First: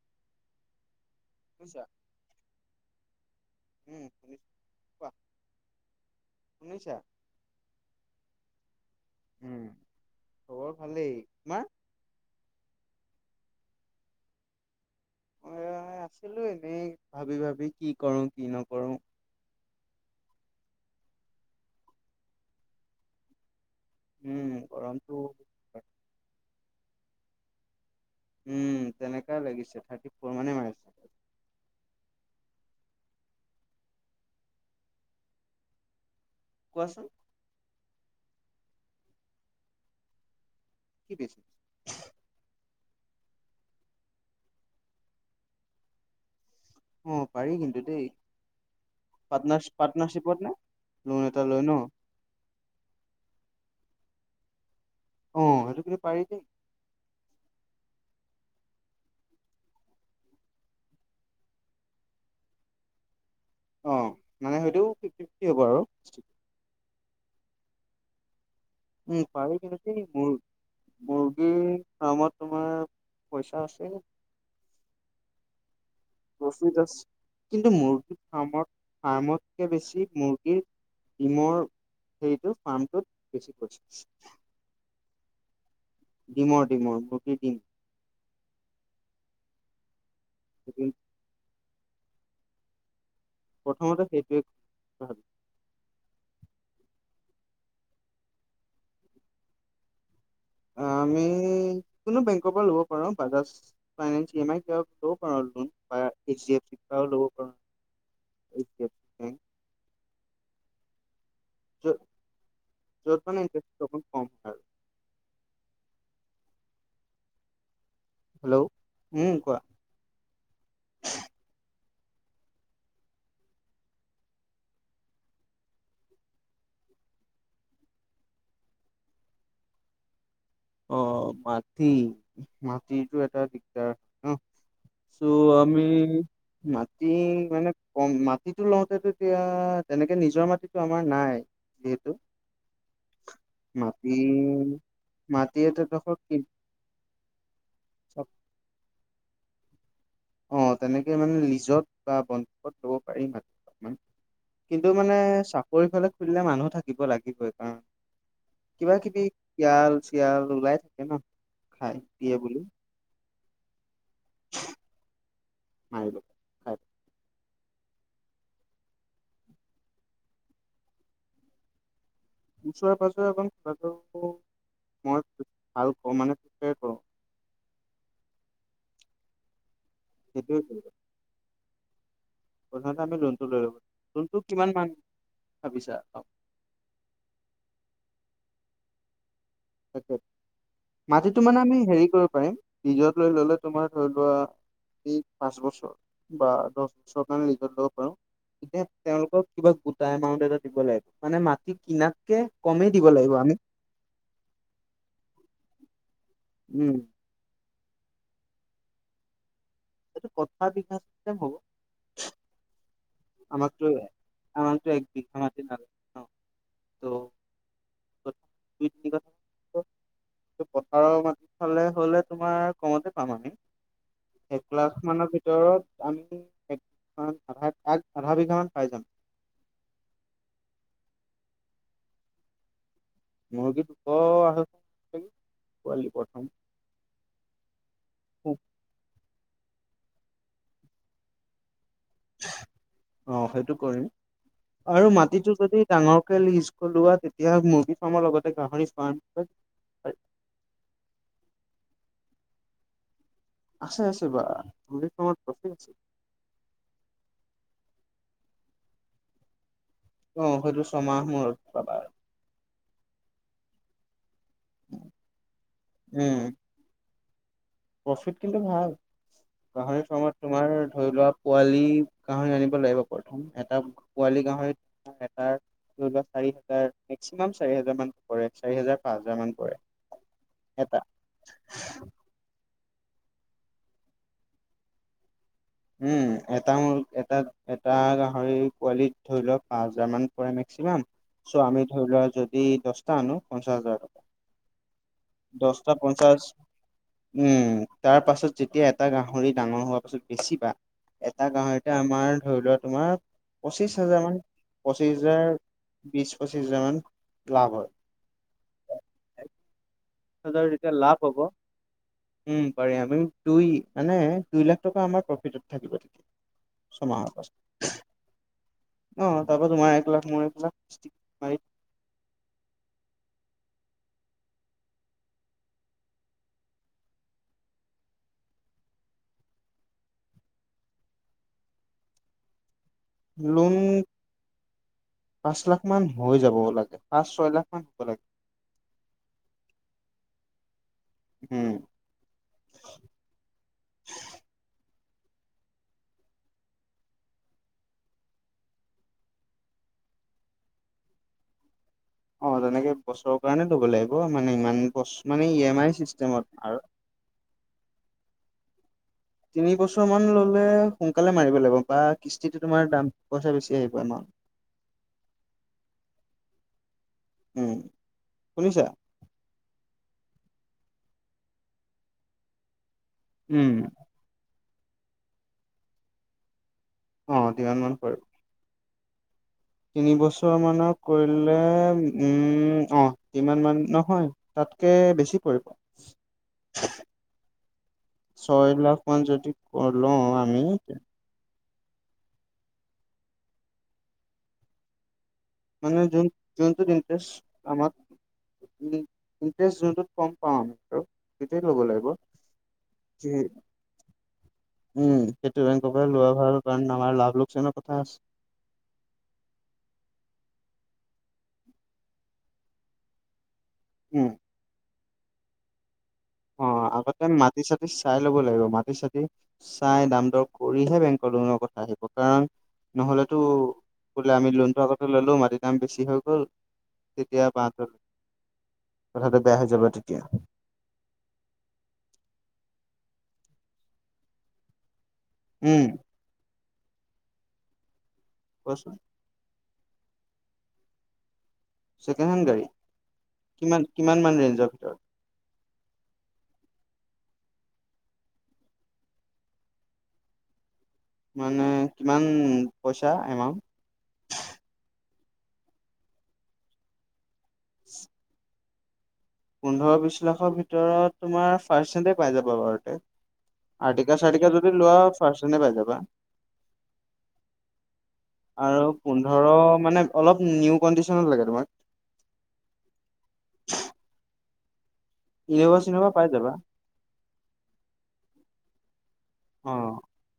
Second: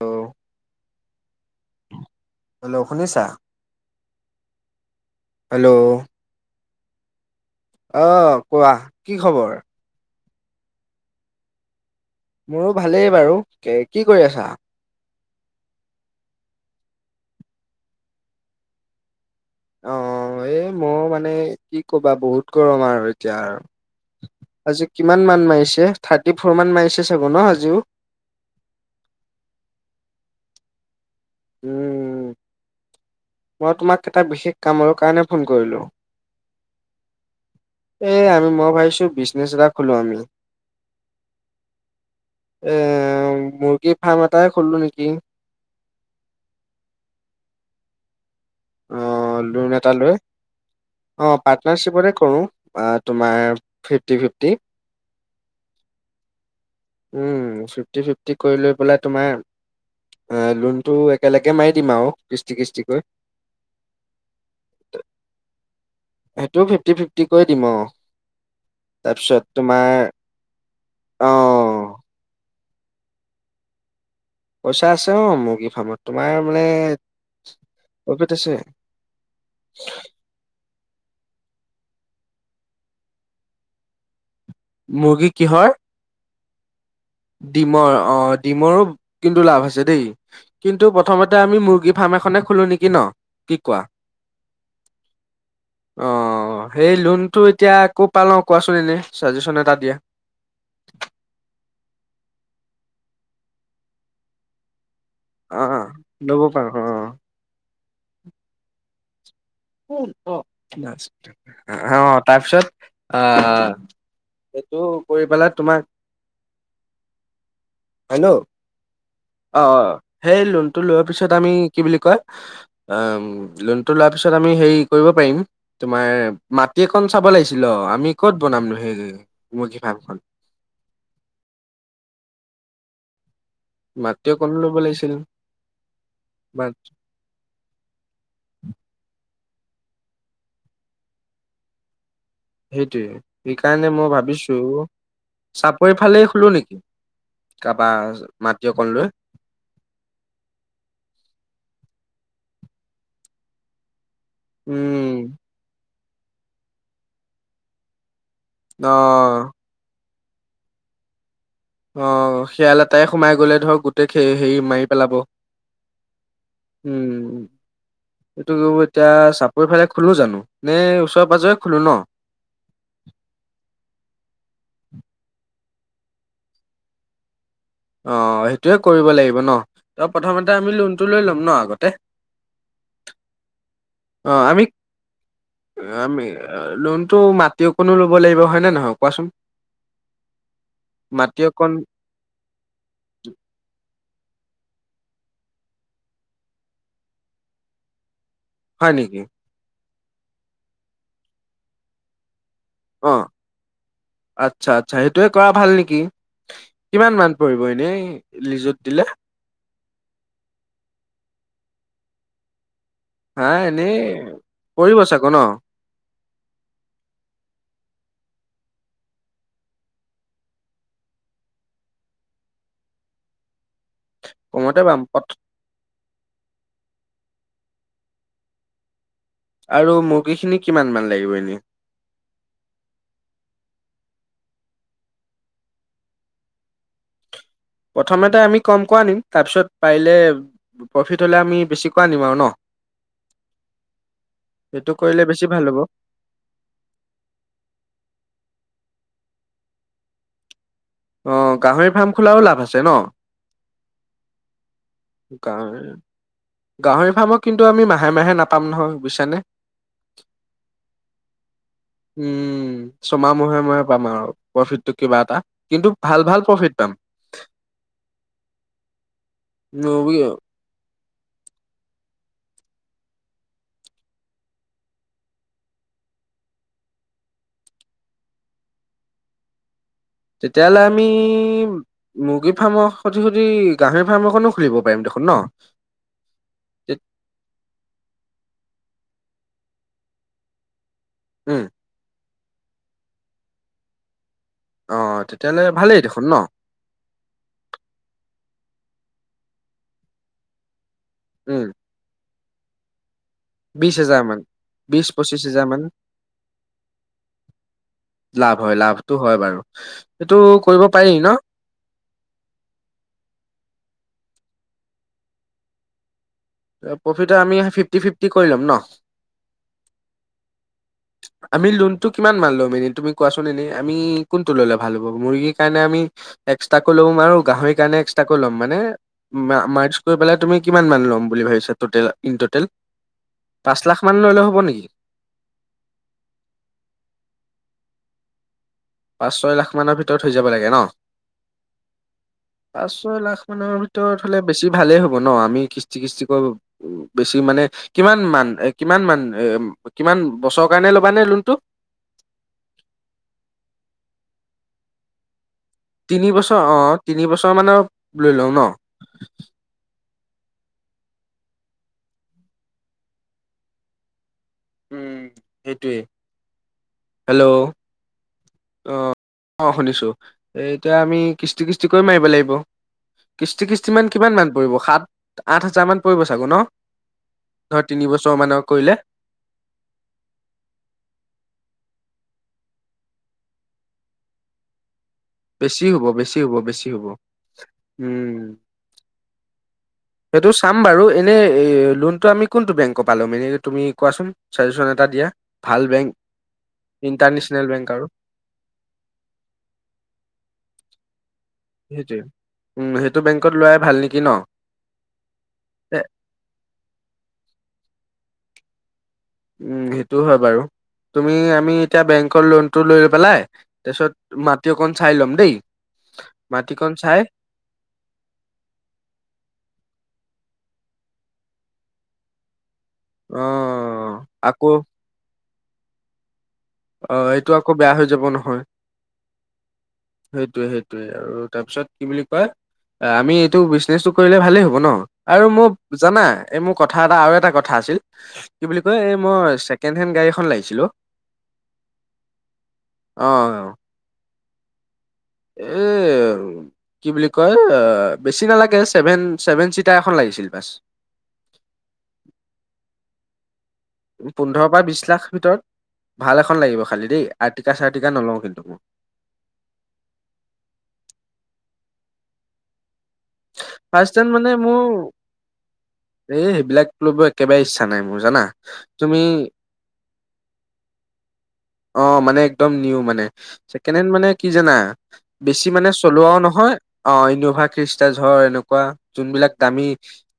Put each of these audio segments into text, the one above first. Hello বুইছা। Hello শুনিছা শুনিছো কোৱা হেল্ল'। শুনিছা। আহ কোৱা কি খবৰ? উম খবৰ ভালেই তোমাৰ মোৰো ভালেই বাৰু কি কৰি আছা? আছিলো। এনেই ভাবি ভাবি কি কৰো? কি নকৰো? অ এই মই মানে কি কবা বহুত গৰম আৰু এতিয়া আৰু উম আজি গৰমটো কিমান মান মাৰিছে। থাৰ্টি ফৰ মান মাৰিছে চাগ ন আজিও। উম তেনেকোৱাই লাগিছে থাৰ্টি ফৰ মানে মাৰিছে। উম মই তোমাক এটা বিশেষ কামৰ কাৰণে ফোন কৰিলোঁ। কোৱাচোন। এ আমি মই ভাইছো বিজনেচ এটা খোলো আমি। কি পেছে? এ মুৰ্গী ফাৰ্ম এটাই খুলো নেকি? অ পাৰি কিন্তু দেই অ পাৰ্টনাৰ লোন এটা লৈ পাৰ্টনাৰশ্বিপত নে লোন অহ এটা লৈ ন পাৰ্টনাৰশ্বিপতে কৰো অ তোমাৰ ফিফটি ফিফটি অ সেইটো কি পাৰি দেই উম ফিফটি ফিফটি কৰি লৈ পেলাই তোমাৰ অহ লোনটো একেলগে মাৰি দিম আৰু কিস্তি কিস্তিকৈ অ মানে হয়টো ফিফট ফিফটি হ'ব আৰু সেইটোও ফিফটি ফিফটি কৰি দিম অ উম তাৰপিছত পাৰি তোমাৰ কেনেকি মুৰ্গ মুৰ্গীৰ অ'। ফ্ৰামত তোমাৰ পইচা আছে। পইচা আছে অ মুৰ্গী ফাৰ্মত তোমাৰ মানে প্ৰচু আছে কিন্তু মুৰ্গী প্ৰফিট আছে। ফাৰ্মত ফাৰ্মতকে বেছি মুৰ্গীৰ। ইমৰ হেৰিটো ফাৰ্মটোত বেছি কৰি মুৰ্গী কিহৰ ডিমৰ মুৰ্গীৰ ডিম ডিমৰ অ ডিমৰো কিন্তু লাভ আছে দেই কিন্তু প্ৰথমতে আমি মুৰ্গী ফাৰ্ম এখনে খোলো নেকি ন কি কোৱা প্ৰথমতে সেইটোৱে ভাল। অ। সেই লোনতটো এতিয়া একো পালওঁ কোৱাচোন এনেই চাজেচন এটা দিয়া আমি কোনো বেং পৰা লব পাৰো বাজাজ ফাইনেনচ আহ লব পাৰো অ। উম। অ অ য'ত তাৰপিছত য'ত মানে আহ ইণ্টাৰেষ্টটো অকণ কম হয় আৰু। সেইটো কৰি পেলাই তোমাক হেল্ল' অ উম কোৱা। অ সেই লোনটো লোৱাৰ পিছত আমি। কি বুলি ক লোন লা তাৰ পিছত আমি হেৰি কৰিব পাৰিম তুমাৰ মাটি একন চাব লাগিছিল অ আমি ক'ত বনামো সেই মজি ফামখন অ মাটি মাটিতো এটা দিগদাৰ ন। মাতিয় কনলো ব চ' আমি মাটি মানে কম মাটিতো লওঁতে তেতিয়া অ তেনেকে নিজৰ মাটিতো আমাৰ নাই যিহেতু সেইটোৱে সেইকাৰণে মই মাটি ভাবিছো। মাটি চাপৰি এডোখৰ ফালেই কি খোলো নেকি কাৰবাৰ মাটি অকন লৈ অ তেনেকে মানে লিজত বা বনত লব পাৰিম অলমান। কিন্তু মানে উম চাপৰি ফালে খুলিলে মানুহ থাকিব লাগিব এই কাৰণ কিবা কিবি অ', শিয়াল চিয়াল ওলাই থাকে ন। খাই অ দিয়ে বুলি শিয়াল এটাই সোমাই গ'লে ধৰক গো গোটেই হেৰি মাৰি পেলাব মাৰিব খাই উম সেইটো এতিয়া চাপৰি ফালে খোলো জানো নে ওচৰেৰে পাজৰে খলো ন ওচৰে পাজৰে অকন মই ভাল ক মানে প্ৰিপ্ৰায়ৰ কৰো অ সেইটোয়ে কৰিব লাগিব ন ত প্ৰথমতে সেইটোৱে আমি কৰোঁ। লোনটো লৈ ল'ম ন আগতে লোণ টো লৈ ল লোণ টো অ', আমি কিমান মান। ভাবিছা? অ, আমি লোনতো মাটি অকনো লব লাগিব হয় নে নহয় কোৱাচোন তাকে মাটিতো মাটি মানে অকণ আমি হেৰি কৰিব পাৰিম ৰীজত লৈ ললে তোমাৰ ধৰি লোৱা এই পাঁচ বছৰ বা দহ বছৰৰ কাৰণে ৰিজাত ল'ব পাৰো। এতিয়া হয় নেকি? তেওঁলোকক কিবা গোটা এমাউণ্ট এটা দিব লাগিব মানে মাটি কিনাতকে কমেই দিব অ', লাগিব আমি আচ্ছা আচ্ছা সেইটোয়ে কৰা ভাল নেকি উম কিমান মান পৰিব। এনেই লিজত দিলে। [unintelligible] হা আমাকতো এনেই এ আমাৰতো পৰিব এক চাগে ন? বিঘা মাটি নালাগে ন? [unintelligible] [unintelligible] পথাৰৰ মাটি ফালে হলে তোমাৰ কমতে পাম আমি। এক কমতে পাম লাখ মানৰ পথ- ভিতৰত আমি এক আধাই আগ আধা বিঘাামান পাই যাম। আৰু মুৰ্গীখিনি কিমান মান লাগিব এনে? মুৰ্গী দুখৰ অহ পোৱালি প্ৰথম প্ৰথম'তে আমি কমকে আনিম তাৰপিছত পাৰিলে প্ৰফিট হ'লে আমি বেছি ম আৰু ন? অ সেইটো কৰিম। সেইটো আৰু কৰিলে বেছি মাটিতো ভাল হ'ব যদি ডাঙৰকে লিজ খলোৱা তেতিয়া মুৰ্গী ফাৰ্মৰ লগতে গাহৰি পপ [unintelligible] অ গাহৰি ফাৰ্ম খোলাও লাভ আছে ন? আছে আছে বা গাহৰি ফাৰ্মত গাহৰি প্ৰফিট গাহৰি ফাৰ্মক কিন্তু আমি মাহে মাহে নাপাম নহয় বুইছানে? অ হয়টো ছমাহ মূৰত পাবা আৰু। উম ছমাহ মহে মহে পাম আৰু প্ৰফিটটো কিবা এটা কিন্তু ভাল উম ভাল প্ৰফিট পাম। প্ৰফিট কিন্তু ভাল গাহৰি ফ্ৰামত তোমাৰ ধৰি লোৱা পোৱালি গাহৰি আনিব লাগিব প্ৰথম এটা পোৱালি গাহৰিত এ চাৰি হাজাৰ মেক্সিমাম চাৰি হাজাৰ মান পৰে চাৰি হাজাৰ, পাঁচ হাজাৰ মান পৰে। তেতিয়াহ'লে এটা আমি মুৰ্গী ফাৰ্মৰ- স সুধি গাহৰি ফাৰ্ম এখনো খুলিব পাৰিম দেখোন ন? উম, এটা মোৰ এটা এটা গাহৰি পোৱালিক ধৰি লোৱা পাঁচ হাজাৰ মান পৰে মেক্সিমাম উম চ' আমি ধৰি লোৱা যদ এই দশটা আনো পঞ্চাশ হাজাৰ টকা। অ তেতিয়াহ'লে দশটা ভালেই দেখোন ন পঞ্চাশ, উম, তাৰ পাছত যেতিয়া এটা গাহৰি ডাঙৰ হোৱা পাছত বেছিবা এটা উম গাহৰিতে আমাৰ ধৰি লোৱা তোমাৰ বিশ পঁচিশ হাজাৰ হেজাৰ মান বিশ পঁচিশ হাজাৰ, হেজাৰ মান বিশ পঁচিছ হাজাৰ, মান লাভ হয়। লাভ হয় লাভটো হয় এক বাৰু। এইটো হাজাৰ কৰিব যেতিয়া পাৰি লাভ ন হ'ব, উম পাৰি আমি দুই মানে, দুই লাখ টকা আমাৰ প্ৰফিটত থাকিব তেতিয়া। প্ৰফিট ছমাহৰ পাছত, আমি ফিফটি ফিফটি কৰি ল'ম ন অ', তাৰপিছত মাহে তোমাৰ [unintelligible] আমি লোনটো কিমান মান ল'ম এনেই তুমি কোৱা? [unintelligible] আমি কোনটো ললে ভাল হ'ব মুৰ্গীৰ কাৰণে আমি, এক্সট্ৰাকৈ ল'ম আৰু গাহৰিৰ কাৰণে এক্সট্ৰা লম মানে মাৰ্কচকৈ পেলাই তুমি কিমান মান ল'ম বুলি ভাবিছা ইন টোটেল? লোন পাঁচ লাখ মান ললে হ'ব নেকি? পাঁচ লাখ মান হৈ যাব লাগে, পাঁচ-ছয় লাখ মান হ'ব লাগে। পাঁচ- ছয় লাখ মানৰ ভিতৰত হৈ যাব লাগে ন? উম, পাঁচ -ছয় লাখ মানৰ ভিতৰত হলে বেছি ভালেই হ'ব ব ন, আমি কিস্তি কিস্তিকৈ, বেছি মানে কিমানমান কিমান মান এ [unintelligible] বছৰৰ কাৰণে ল'বা নে লোনটো? অ', তেনেকে বছৰৰ কাৰণে ল'ব লাগিব মানে ইমান বছ মান তিনি বছৰ অ', তিনিবছৰ মানৰ লৈ লওঁ ন? তিনিবছ ছৰ মান ললে সোনকালে মাৰিব লাগিব বা কিস্তিটো তোমাৰ দাম, পইচা বেছি আহিব আমাৰ। উম সেইটোৱে, হেল্ল' উম শুনিছা অ', অ, শুনিছো, এতিয়া আমি কিস্তি কিস্তি কৰি মাৰিব লাগিব। কিস্তি কিস্তি মান কিমান মান পৰিব সাত, আঠ হাজাৰ মান পৰিব চাগে ন? অ তিমান ধৰ মান কৰিব তিনিবছৰ মানৰ কৰিলে তিনি বছৰ মানৰ কৰিলে উম অ ইমান মান নহয় তাত তকে বেছ ছি পৰিব বেছি হ'ব বেছি হ'ব বেছি হ'ব। উম। ছয় লাখ মান যদি লওঁ সেইটো আমি চাম বাৰু এনেই এই লোনটো আমি কোনটো বেংকৰ পা লম এনেই তুমি কোৱাচোন ছাজেচন এটা দিয়া। ভাল মানে বেংক, যোন ইণ্টাৰনেচনেল বেংক আৰু। [unintelligible] ইণ্টাৰেষ্ট যোনটোত কম পাওঁ আৰু ল'ব লাগিব সেইটোয়ে, উম সেইটো বেংকত লোৱাই ভাল নেকি ন? উম, সেইটো বেংকৰ এ পৰা লোৱা ভাল কাৰণ আমাৰ লাভ লোকচানৰ কথা আছে। উম, সেইটো হয় বাৰু, তুমি আমি এতিয়া বেংকৰ লোনটো লৈ পেলাই উম তাৰপিছত মাটি অকণ চাই ল'ম দেই। অ', মাটিকণ চাই আগতে মাটি চাটি চাই ল'ব লাগিব মাটি চাটি চাই দাম দৰ কৰিহে বেংকৰ লোনৰ কথা আহিব, কাৰণ নহলেতো অ' বোলে আমি আকৌ লোনটো আগতে ললো মাটিৰ দাম বেছি হৈ গ'ল। অ', তেতিয়া এইটো আকৌ বেয়া হৈ যাব নহয়, কথাটো বেয়া হৈ যাব তেতিয়া সেইটোয়ে সেইটো আৰু তাৰপিছত কি বুলি কয় আমি এইটো বিজনেছটো কৰিলে ভালেই হ'ব ন? আৰু মোক উম, জানা, এই মোৰ কথা এটা আৰু এটা কথা আছিল, কি বুলি কোৱাচোন কয় এই মই চে ছেকেণ্ড হেণ্ড গাড়ীখন লাগিছিলে অ, ছেকেণ্ড হেণ্ড গাড়ী, কিমান কিমান মান ৰেঞ্জৰ ভিতৰত। এ কি বুলি কয় বেছি আহ নালাগে ছেভেন-ছেভেন চিটাৰ এখন লাগিছিল বাছ। মানে, কিমান পইচা এমাউণ্ট পোন্ধৰ পৰা বিশ লাখ ভিতৰত। ভাল এখন লাগিব খালি দেই আৰ্টিকা চাৰটিকা নলওঁ কিন্তু মই পোন্ধৰ বিশ লাখৰ ভিতৰত তোমাৰ ফাৰ্ষ্ট হেণ্ড এ পাই যাবা বাৰু [unintelligible] আৰটিকা হেণ্ড মানে চাৰটিকা যদি মোৰ লোৱা ফাৰ্ষ্ট হেণ্ড এ পাই যাবা এই সেইবিলাক ল'ব একেবাৰে ইচ্ছা নাই মোৰ জানা আৰু তুমি পোন্ধৰ মানে অলপ নিউ কণ্ডিচনত খন লাগে তোমাক অ মানে একদম নিউ মানে ছেকেণ্ড হেণ্ড মানে কি জানা বেছি ইন'ভা মানে চিন'ভা পাই চলোৱাও যাবা নহয় অ ইনৌভা ফ্ৰিচ্ ধৰ এনেকুৱা যোনবিলাক দামী অ'।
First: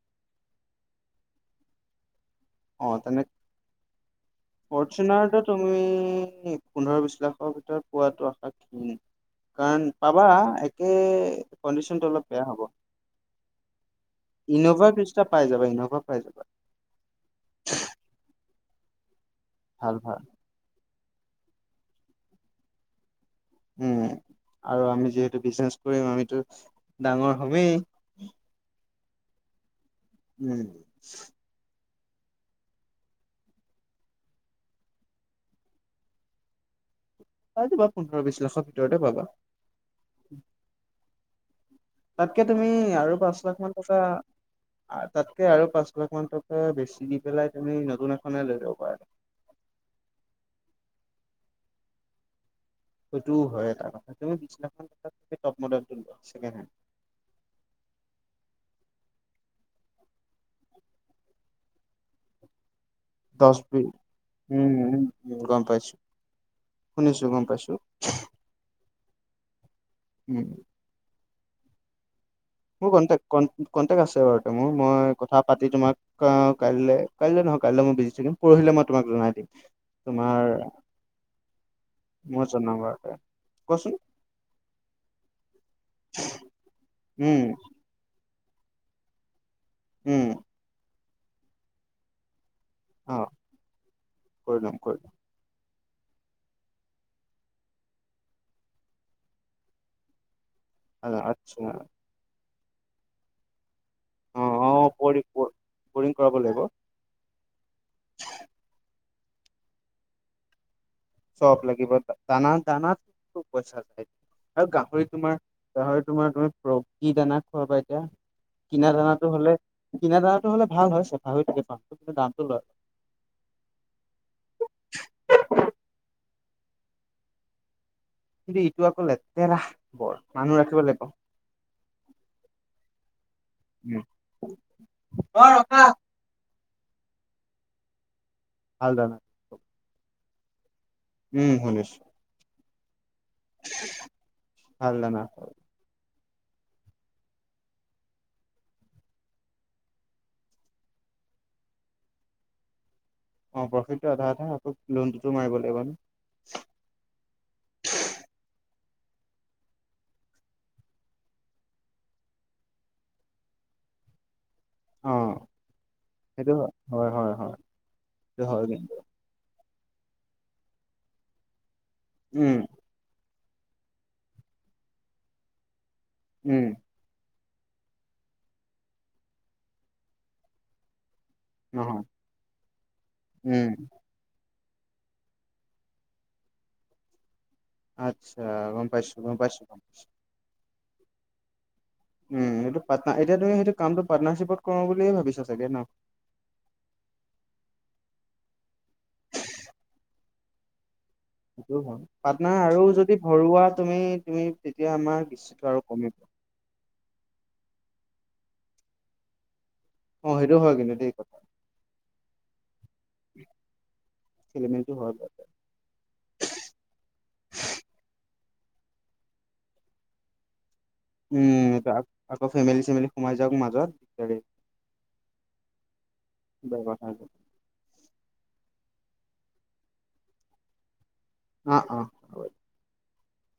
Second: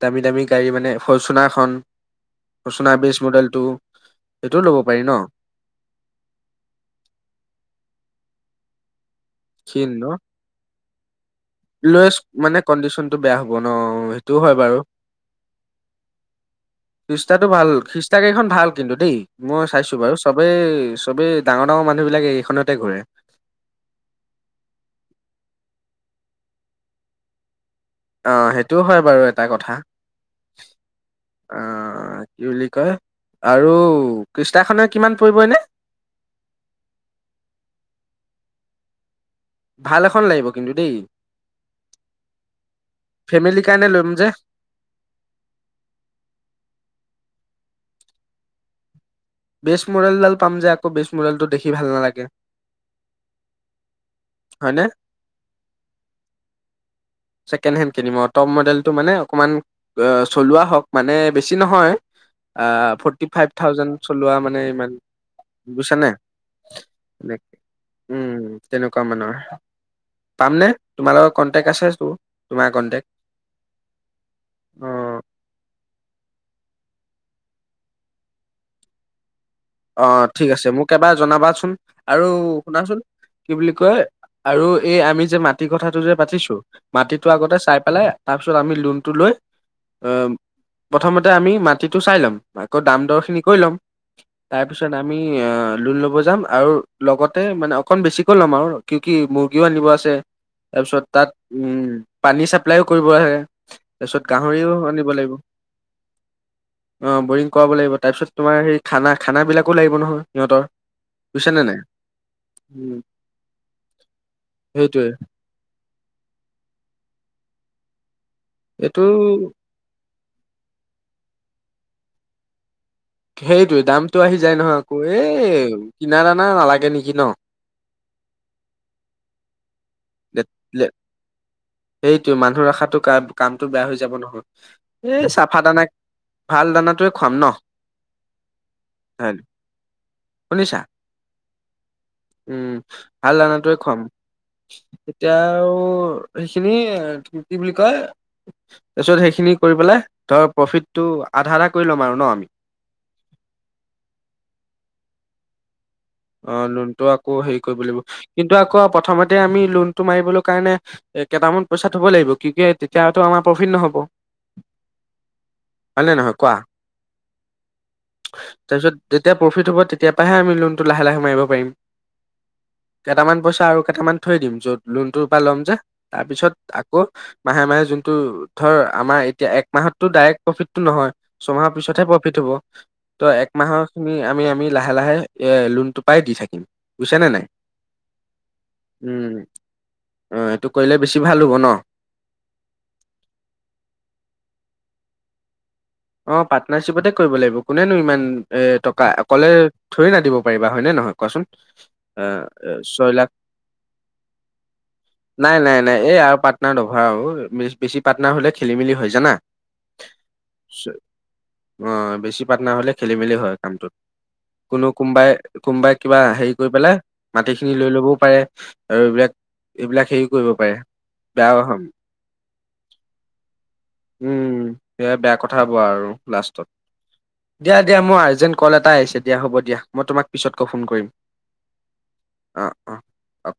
দামী দামী গাড়ী মানে ফৰ্চুনাৰখন অ ফৰ্চুনাৰ বেছ তেনে মডেল টো ফৰ্চুনাৰটো তুমি পোন্ধৰ বিশ লাখৰ ভিতৰত পোৱাটো আশা খিন [inaudible] খিন ন কণ্ডিশনটো লৈচ্ অলপ বেয়া মানে হ'ব কণ্ডিচনতটো বেয়া হ'ব ন সেইটো হয় বাৰু ইন'ভা খ্ৰীষ্টা পাই যাবা ইন'ভা পাই যাবা খিষ্টাটো ভাল খিষ্টা গাড়ীখন ভাল কিন্তু দেই মই চাইছো ভাল বাৰু ভাল চবেই চবেই ডাঙৰ ডাঙৰ মানুহবিলাকে এইখনতে ঘূৰে উম আৰু আমি যিহেতু বিজনেচ কৰিম আমিতো ডাঙৰ হমেই অ সেইটোও হয় বাৰু এটা কথা উম অ কি বুলি কয় আৰু কৃষ্টাখনে কিমান পৰিব এনে [inaudible] পাই যাবা পোন্ধৰ বিশ লাখৰ ভিতৰতে পাবা ভাল এখন লাগিব কিন্তু দেই তাতকে তুমি আৰু পাঁচ লাখ ফেমিলিৰ মান কাৰণে টকা ল'ম যে তাতকে আৰু পাঁচ লাখ মান টকা বেছি দি পেলাই তুমি নতুন এখনে লৈ লব পাৰা বেচ মডেলডাল পাম যে আকৌ বেচ মডেলটো দেখি ভাল নালাগে সেইটো হয় এটা কথা তুমি হয়নে বিছনাখন টপ মডেলটো লোৱা ছেকেড হেণ্ড। ছেকেণ্ড হেড কিনিম টপ মডেলটো মানে অকণমান চলোৱা হওক মানে বেছি নহয়। ফৰ্টি হেণ্ড ফাইভ দহ বি থাউজেন্ড চলোৱা মানে উম, ইমান উম, গম পাইছো, বুছানে? শুনিছো গম পাইছো, উম তেনেকুৱা অকমানৰ উম। পাম নে তোমাৰ লগত কণ্টেক্ট আছে টো মোৰ কণ্টেক্ট কন কণ্টেক্ট আছে বাৰু মোৰ অ মই কথা পাতি তোমাক কাইলে কাইলে নহয় কাইলে মই বিজি থাকিম পৰহিলে মই তোমাক জনাই দিম। অ তোমাৰ ঠিক আছে মোক এবাৰ জনাবাচোন আৰু মই জনাম বাৰু, শুনাচোন তে। কি বুলি কোৱাচোন কয় আৰু এই আমি যে মাটিৰ কথাটো যে পাতিছো মাটিত টো উম, আগতে চাই পেলাই তাৰ পিছত আমি লোনটো লৈ উম, অহ প্ৰথমতে আমি মাটিটো চাই ল'ম আকৌ দাম অ'। দৰখিনি কৰি ল'ম কৰি ল'ম তাৰপিছত কৰি ল'ম, আমি লোন ল'ব যাম আৰু লগতে মানে অকণ বেছিকৈ ল'ম আৰু কি কি মুৰ্গীও আনিব আছে। তাৰ পিছত আ, তাত আচ্ছা উম পানী চাপ্লাইও কৰিব আহে তাৰপিছত অ', গাহৰিও অ', আনিব বৰিং লাগিব। বৰিং কৰাব লাগিব। অ বৰিং কৰাব লাগিব তাৰপিছত তোমাৰ হেই খানা খানাবিলাকো লাগিব নহয় সিহঁতৰ। বুজিছা চ'প নে নাই লাগিব দানা উম, দানাটো পইছা লাগিব। আৰু গাহৰি সেইটোৱে তোমাৰ গাহৰি তোমাৰ তুমি প্ৰ কি দানা খুৱাবা এতিয়া, কিনা এইটো দানাটো হ'লে কিনা দৰাটো হ'লে ভাল হয় চাফা হৈ থাকে পাকটো কিন্তু দামটো লয়। সেইটোৱে দামটো আহি যায় নহয় আকৌ, এই কিনা দানা নালাগে নিকি ন? কিন্তু ইটো আক লেতেৰা বৰ লেত মানুহ ৰাখিব লেত লাগিব। সেইটোৱে মানুহ ৰখাতো কা কামটো বেয়া হৈ উম, যাব নহয়, এই অ চাফা ৰখা। দানা ভাল দানাটোৱে খুৱাম ন? ভাল দানা কাইলে, শুনিছা? উম শুনিছোঁ। উম ভাল দানাটোৱে খুৱাম, ভাল দানা এতিয়া আৰু সেইখিনি কি কি বুলি কয় তাৰপিছত সেইখিনি কৰি পেলাই ধৰ প্ৰফিটটো আধা আধা কৰি ল'ম আৰু ন আমি? অ প্ৰফিট টো আধা আধা আকৌ লোনটোতো মাৰিব লাগিব ন। অ লুনটো আকৌ হেৰি কৰিব লাগিব কিন্তু আকৌ প্ৰথমতে আমি লোনতটো মাৰিবলৈ কাৰণে কেইটামান পইচা থব লাগিব কি কি তেতিয়া আমাৰ প্ৰফিট নহ'ব। [unintelligible] অ হয় নে নহয় সেইটো কোৱা হয় হয় হয় হয় সেইটো তাৰপিছত কিন্তু যেতিয়া প্ৰফিট হ'ব তেতিয়া পাহে আমি লোনটো লাহে লাহে মাৰিব পাৰিম। উম কেইটামান পইচা আৰু কেইটামান থৈ দিম, য'ত লোনটোৰ পৰা ল'ম যে উম, তাৰপিছত আকৌ মাহে মাহে যোনটো ধৰ আমাৰ এতিয়া এক মাহতটো ডাইৰেক্ট প্ৰফিটটো নহয়। ছমাহৰ নহয় পিছতহে প্ৰফিট হব ত' উম, একমাহৰ খিনি আমি আমি লাহে লাহে এ লোনটো পায় দি থাকিম বুইচা নে নাই। আচ্ছা গম পাইছো উম গম পাইছো গম পাইছো। অ এইটো কৰিলে বেছি ভাল হ'ব ন? উম সেইটো পাটনা এতিয়া তুমি সেইটো কামটো পাৰ্টনাৰশ্বিপত কৰো বুলি ভাবিছা চাগে ন? অ পাৰ্টনাৰশ্বিপতে কৰিব লাগিব কোনেনো ইমান এ টকা অকলে থুৰে না দিব পাৰিবা হয়নে নহয়? কোৱাচোন সেইটো হয় আ পাটনাৰ এ আৰু ছয় যদি লাখ ভৰুৱা তুমি তুমি তেতিয়া আমাৰ নাই দৃশ্য নাই আৰু নাই কমিব। এই আৰু পাৰ্টনাৰ নভাৰাও আৰু বেছি পাৰ্টনাৰ হলে খেলি মেলি হৈ জানা। অ, সেইটো হয় কিন্তু দেই কথা অ বেছি পাটনাৰ হলে খেলি মেলি হয় কামটোত। খেলি কোনো মেলিটো হয় বাৰু। কোনবাই কোনোবাই কিবা হেৰি কৰি পেলাই মাটিখিনি লৈ ল'বও পাৰে। আৰু এইবিলাক এইবিলাক হেৰি কৰিব পাৰে। উম বেয়া হম আকৌ ফেমেলি চেমেলি সোমাই যাওক মাজত দিগদাৰি। খোৱা বোৱা আৰু লাষ্টত বেয়া কথা হ'ব। দিয়া দিয়া - মোৰ আৰ্জেন্ট কল এটাই আহিছে দিয়া হ'ব দিয়া মই তোমাক পিছতকৈ ফোন কৰিম। অ অ। আ